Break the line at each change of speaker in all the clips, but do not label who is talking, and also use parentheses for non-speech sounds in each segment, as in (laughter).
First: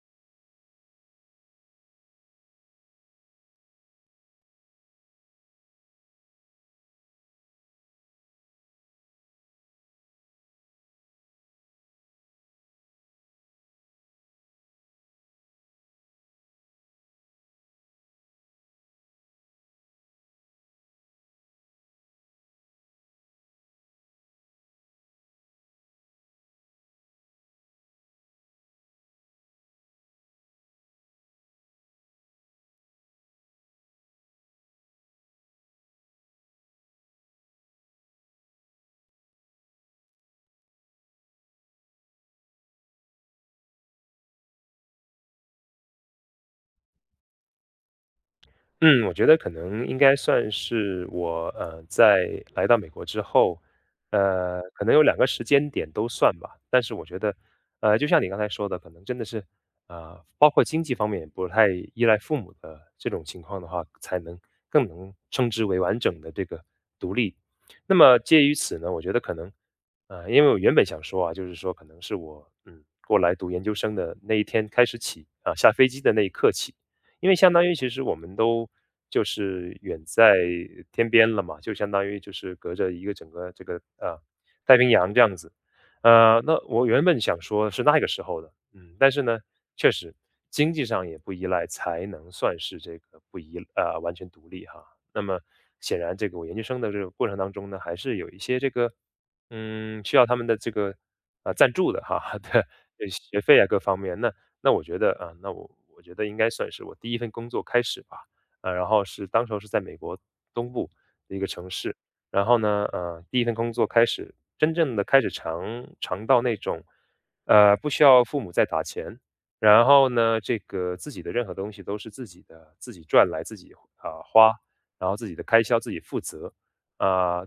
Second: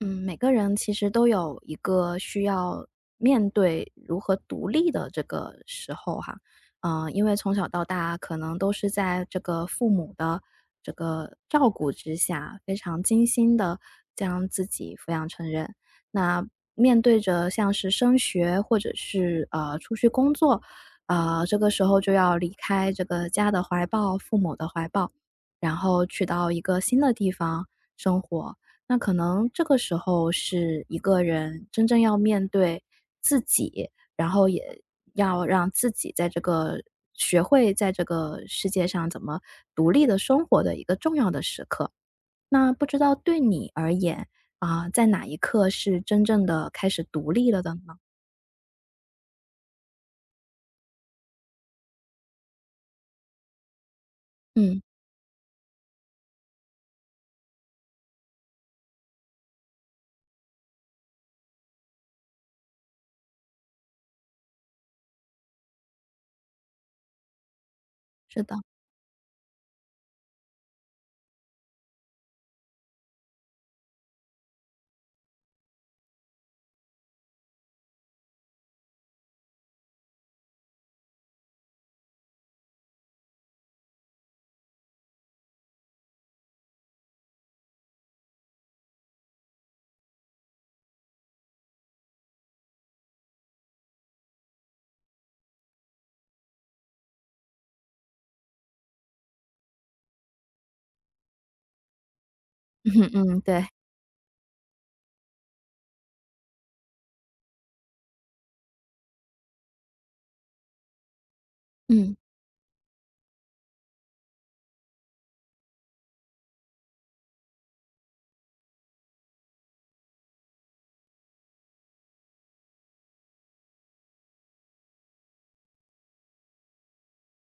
嗯，每个人其实都有一个需要面对如何独立的这个时候哈，因为从小到大可能都是在这个父母的这个照顾之下，非常精心的将自己抚养成人。那面对着像是升学或者是出去工作，啊，这个时候就要离开这个家的怀抱、父母的怀抱，然后去到一个新的地方生活。那可能这个时候是一个人真正要面对自己，然后也要让自己在这个学会在这个世界上怎么独立的生活的一个重要的时刻。那不知道对你而言，啊，在哪一刻是真正的开始独立了的呢？
嗯，我觉得可能应该算是我在来到美国之后，
嗯，
可能有两个时间点都算吧。但是我觉得，就像你刚才说的，可能真的是，包括经济方面也不太依赖父母的这种情况的话，才能更能称之为完整的这个独立。那么
是
介于
的，
此呢，我觉得可能，因为我原本想说啊，就是说可能是我过来读研究生的那一天开始起啊，下飞机的那一刻起。因为相当于其实我们都就是远在天边了嘛，就相当于就是隔着一个整个这个太平洋这样子。那我原本想说是那个时候的，但是呢，确实经济上也不依赖，才能算是这个不依呃完全独立哈。那么显然，这个我研究生的这个过程当中呢，还是有一些这个需要他们的这个赞助的哈 (laughs) 的
(laughs) 嗯嗯，
学费
对，
啊各方面。那我觉得啊，那我觉得应该算是我第一份工作开始吧。然后是当时候是在美国东部的一个城市，
嗯
然后呢，第一份工作开始真正的开始尝到那种，不需要父母再打钱，然后呢，这个自己的任何东西都是自己的，自己赚来，自己花，然后自己的开销自己负责，啊、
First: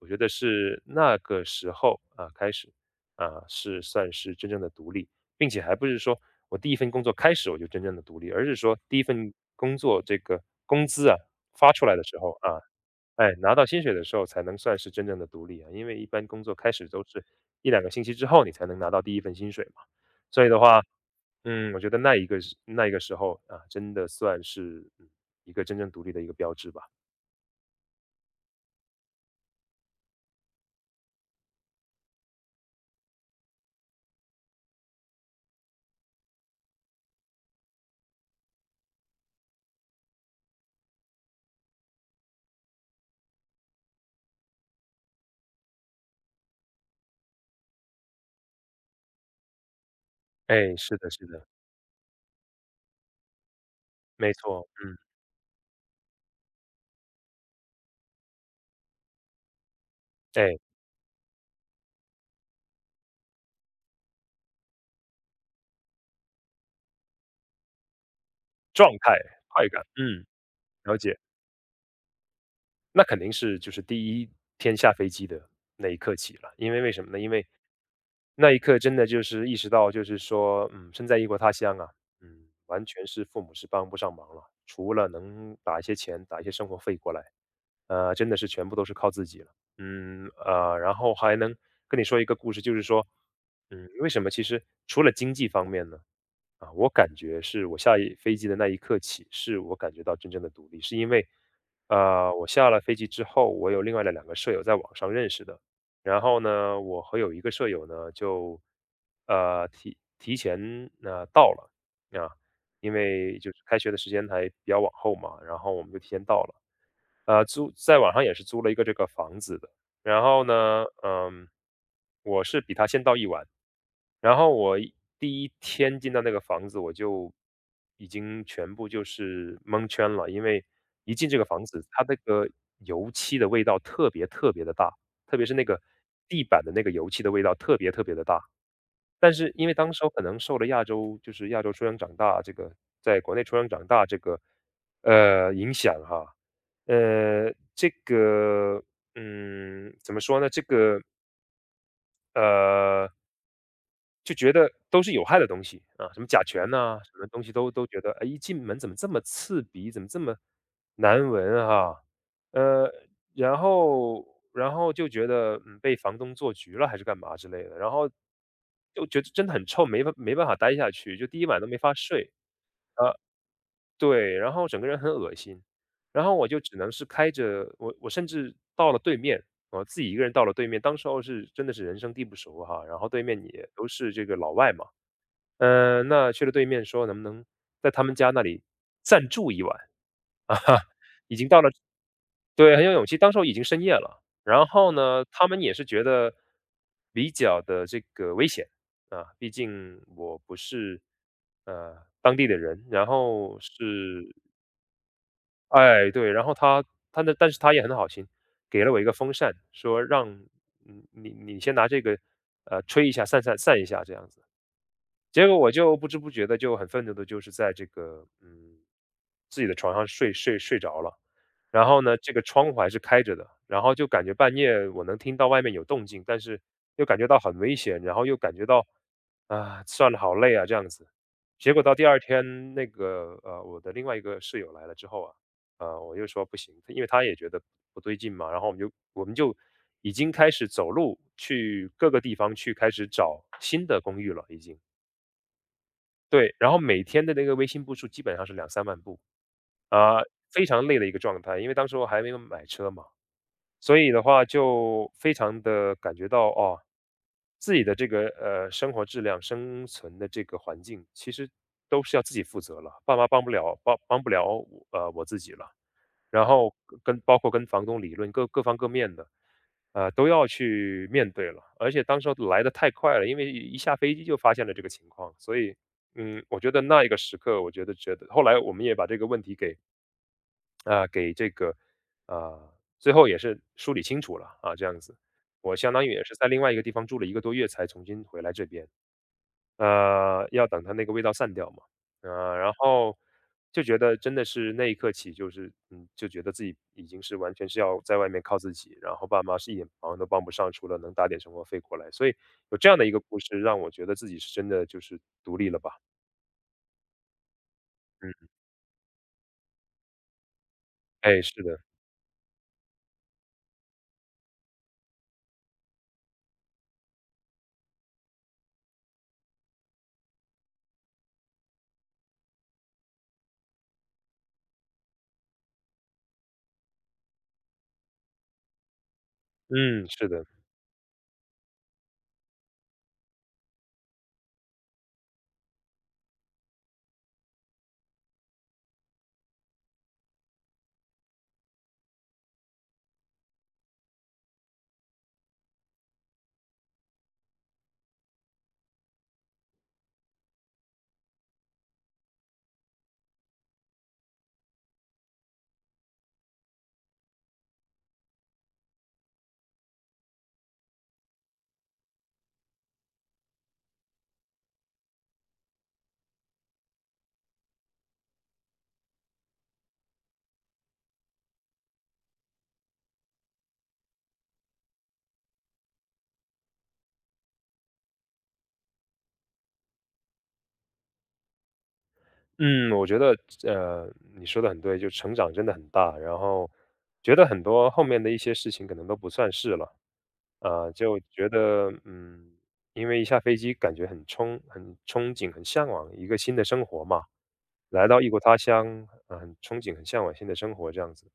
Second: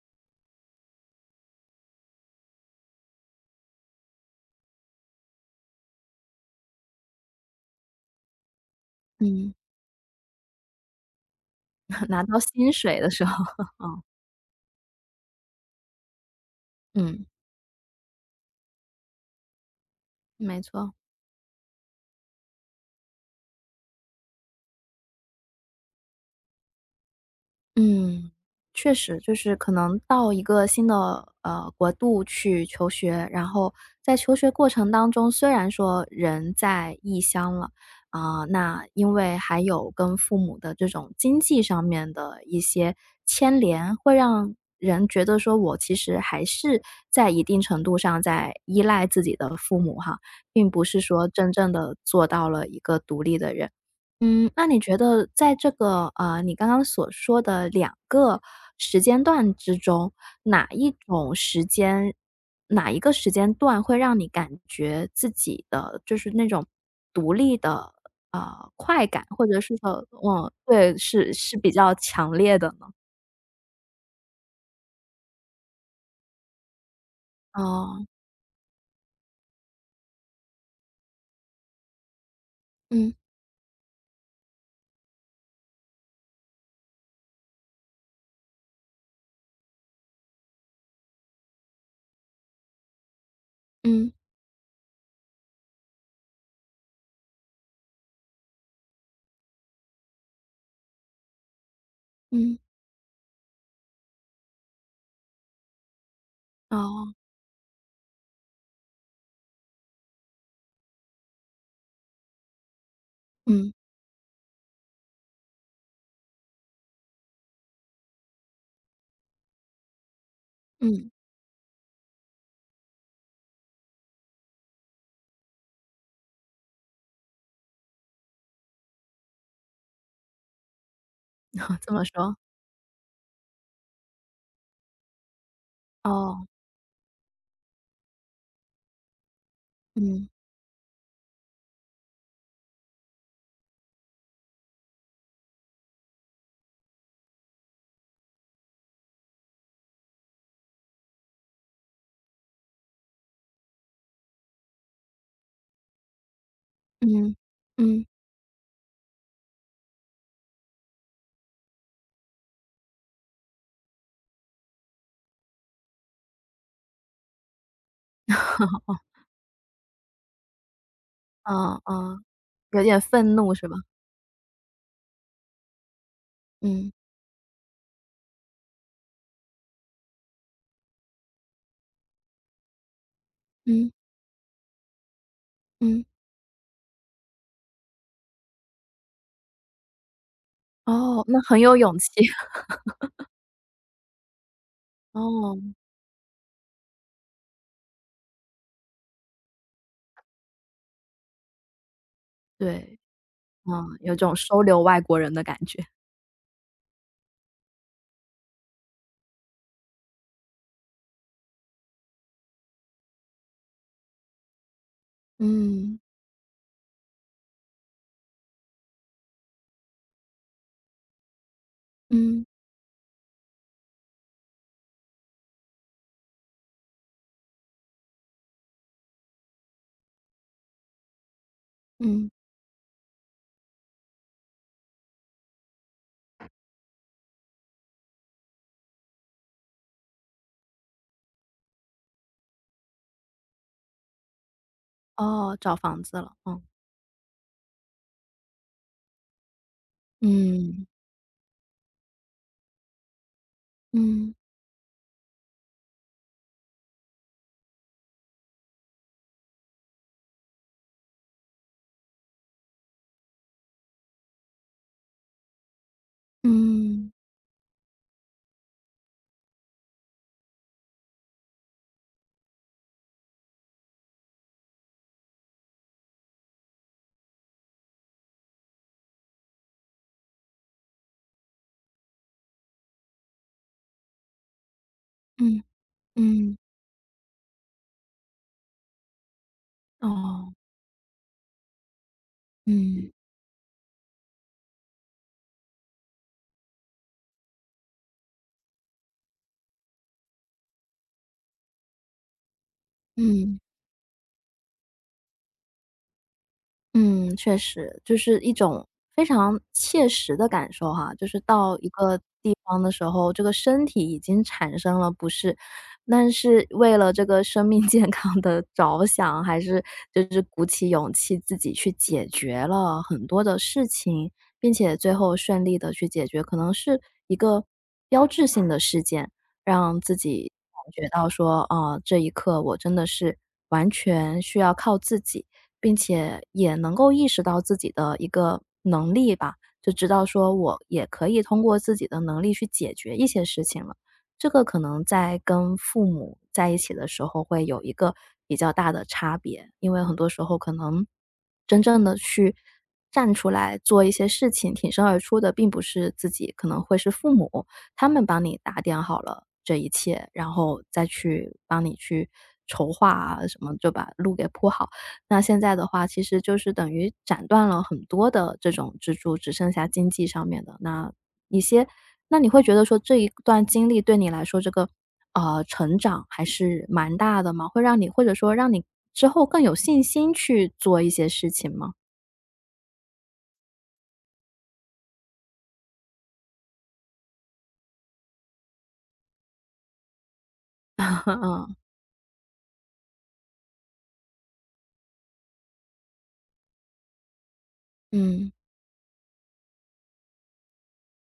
我觉得是那个时候开始是算是真正的独立，并且还不是说我第一份工作开始我就真正的独立，而是说第一份
嗯，
工作这个工资啊发出来的
(laughs)
时
拿
候
到
啊，
薪水的时
哎，
候，
拿到薪水的时候才能算是真正的独立啊，因为一般工作开始都是
嗯，
一两个星期之后你才能拿到第一份薪水嘛，所以的
没
话，
错。
我觉得那一个时候啊，真的算是一个真正独立的一个标志吧。
嗯，确实，就是可能到一个新的国度去求学，然后在求学过程当中，虽然说人在异乡了啊、那因为还有跟父母的这种经济上面的一些牵连，会让人觉得说我其实还是在一定程度上在依赖自己的父母哈，并
哎，
不
是
是
的，是
说
的，
真正的做到了一个独立的人。
没
嗯，
错。
那你觉
嗯。
得在这个，你刚刚所说的两个时间段之中，
哎，
哪一种时间哪一个时间段会让你感觉自己的就是那种独立的，
状
快
态、
感，或者
快
是
感。
说
嗯，
嗯，对，
了解。
是比较强烈的呢？
那肯定是就是第一天下飞机的那一刻起了，因为为什么呢？因为
哦，
那一刻真的就是意识到，就是说，身在异国他乡啊，完全
嗯，
是父母是帮不上忙了，除了能打一些钱、打一些生活费过来，真的是全部都是靠自己了。然后还能跟你说一个故事，就是说，为
嗯，
什么其实除了经济方面呢，我感觉是我下一飞机的那一刻起，是我感觉到真正的独立，是因为，我
嗯，
下了飞机之后，我有另外的两个舍友在网上认识的，然后呢，我
哦，
和有一个舍友呢就，提前呢到了啊，因为就是
嗯，
开学的时间还比较往后嘛，然后我们就提前到了。租在网上也是租了一个这个房子的。然后呢，
嗯，
我是比他先到一晚，然后我第一天进到那个房子，我就已经全部就是蒙圈了，因为一进这个房
啊，
子，
这么
它那
说，
个油漆的味道特别特别的大，特别是那个地
哦，
板的那个油漆的味道特别特别的大。但是因为当时我可
嗯，
能受了亚洲就是亚洲出生长大这个在国内出生长大这个影响哈。这个，怎么说呢？这个，呃，就觉得都是有害的东西啊，什么甲醛呐、什么
嗯，
东西都觉
嗯，
得，哎，一进门怎么这么刺鼻，怎么这么难闻哈。呃，然后然后就觉得，被房东做局了还是干嘛之类的，然后就觉得真的很臭，没办法待下去，就第一晚都没
哦，
法
哦，
睡。
有点
啊。
愤怒是吧？
对，然后整个人很恶心，然后我就只能
嗯，
是开着我我甚至到了对面，我自己一个人到了对面，当时候是真的是人生地不熟哈，然后对面也都
嗯，
是这个老外嘛。
嗯。
那去了对面说能不能在他们家那里暂住一晚，
哦，
已
那
经
很
到了。
有勇气。(laughs)
对，很有勇气，当时候已经深夜了，然后呢，他
哦，
们也是觉得比较的这个危险啊，毕竟我不是呃当地的人，
对，
然后
嗯，有
是，
种收留外国人的感觉。
哎，对，然后他他那但是他也很好心，给了我一个风扇，说让你先拿这个，吹一下，散散一下这样子。结果我就
嗯，
不知不觉的就很愤怒的，就是在这个自己的床上睡着了。然后呢，这个
嗯，
窗户还是开着的，然后就感觉半夜我能听到外面有动静，但是又感觉到很危险，然后又感觉到啊，算了，好累啊，这样子。结果到第二
嗯。
天，我的另外一个室友来了之后啊，我就说不行，因为他也觉得不对劲嘛，然后我们就已经开始走路去各个地方去开始找新的公寓了，已经。
哦，找房子了，
对，
嗯。
然后每天的那个微信步数基本上是两三万步，啊，非常
嗯，
累的一个状态。因为当时我还没有买车嘛，所以的
嗯，
话就非常的感觉到，哦，自己的这个，生活质量、生存的这个环境，其实都是要自己负责了，爸妈帮不了我，我自己了。然后
嗯，
跟包括跟房东理论，各方各面的，都要去面对了。而且当时候来的太快了，因为一下飞机就发现了这个情况，所以，我觉得那一个时刻，我觉得后来我们也把这个问题给啊、呃给这个啊、最后也是梳理清楚了啊，这样子，
嗯，
我相当于也是在
嗯，
另外一个地方住了一个多月，才重新回来这边。
哦。
要等它那个味道散掉嘛。然
嗯，
后就觉得真的是那一刻起，就是就觉得自己已经是完全是要在外面靠自己，然后爸妈是一点忙都帮不上，除了能打点生活费过来。所以有这样的一个故
嗯。
事，让我觉得自己是真的就是独立了吧。
嗯，确实，就是
嗯。
一种非常切实的感受哈，就是
哎，是
到
的。
一个地方的时候，这个身体已经产生了不适，但是为了这个生命 (laughs) 健康的着想，还是就是鼓起勇气自己去解决了很多的事情，并且最后顺利的去解决，可能是一个标志性的事件。让
嗯，
自
是的。
己感觉到说，啊，这一刻我真的是完全需要靠自己，并且也能够意识到自己的一个能力吧，就知道说我也可以通过自己的能力去解决一些事情了。这个可能在跟父母在一起的时候会有一个比较大的差别，因为很多时候可能真正的去站出来做一些事情，挺身而出的并不是自己，可能会是父母。他们帮你打点好了这一切，然后再去帮你去筹划啊什么，就把路给铺好。那现在的话，其实就是等于斩断了很多的这种支柱，只剩下经济上面的那一些。那你会觉得说这一段经历对你来说，这个成长还是蛮大的吗？会让你或者说让你之后更有信心去做一些事情吗？
嗯，我觉得，你说的很对，就成长真的很大，然后觉得很多后面的一些事情可能都不算是了，就觉
(laughs)
得，因为一下飞机感觉很憧憬、很向往一个新的生活嘛，来到异国
嗯嗯
他乡，很憧憬、很向往新的生活这样子，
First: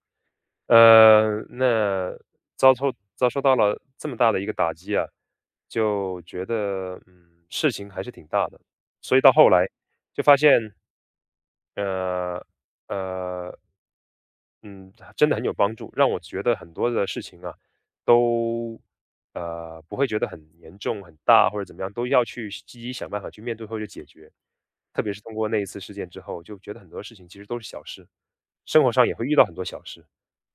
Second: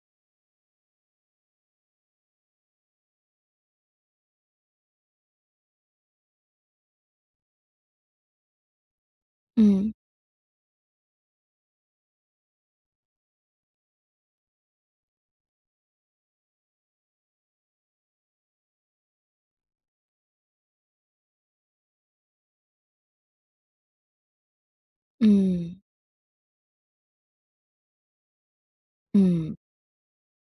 那遭受到了这么大的一个打击啊，就觉得，事情还是挺大的，所以到后来
嗯
就发现。呃，呃，嗯，真的很有帮助，让我觉得很多的事情啊，都不会觉得很严重、很大或者怎么样，都要去积极想办法去面对或者解决。特别是通过那一次
嗯
事件之后，就觉得很多事情其实都是小事，生活上也会遇到很
嗯，
多小事。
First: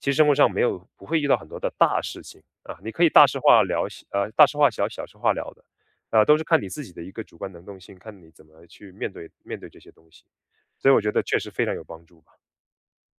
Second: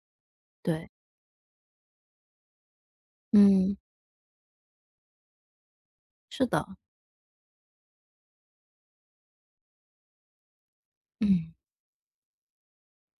其实生活上没有
对，
不会遇到很多的大事情啊，你可以大事化
嗯，
了，大事化小，小事化了的，都是
是
看
的，
你自己的一个主观能动性，看你怎么去面对这些东西。所以我觉得确
嗯。
实非常有帮助吧。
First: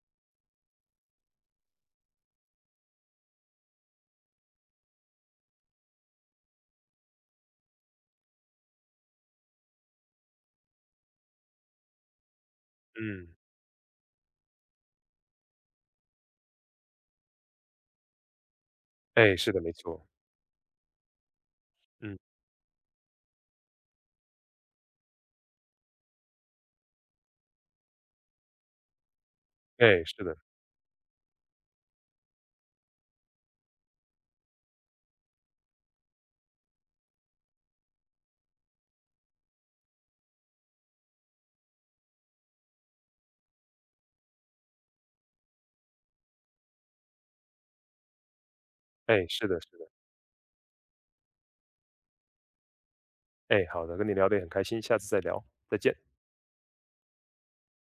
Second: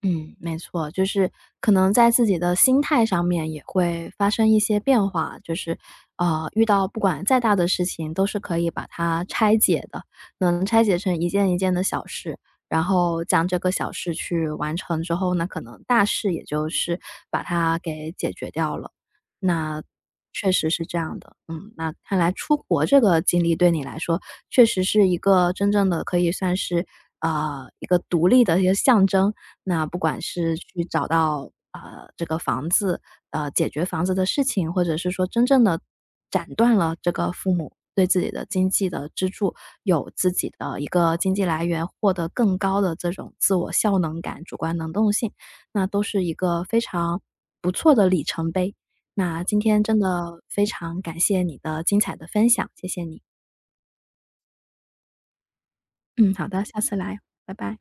嗯，没错，就是可能在自己的心态上面也会发生一些变化，就是，遇到不管再大的事情，都是可以把它拆解的，能拆解成一件一件的小事，然后
嗯。
将这个小事去完成之后呢，可能大事也就是把它给解决掉了。
哎，是的，没
那
错。
确实是这样的，嗯，那
嗯。
看来出国这个经历对你来说，确实是一个真正的可以算是，呃，一个独立的一个象征。那不
哎，
管
是的。
是去找到，呃，这个房子，呃，解决房子的事情，或者是说真正的斩断了这个父母对自己的经济的支柱，有自己的一个经济来源，获得更高的这种自我效能感、主观能动性，那都是一个非常不错的里程碑。
哎，
那
是
今
的，是
天
的。
真的非常感谢你的精彩的分享，谢谢你。
哎，好的，跟你聊得也很开心，下次再聊，再见。
嗯，好的，下次来，拜拜。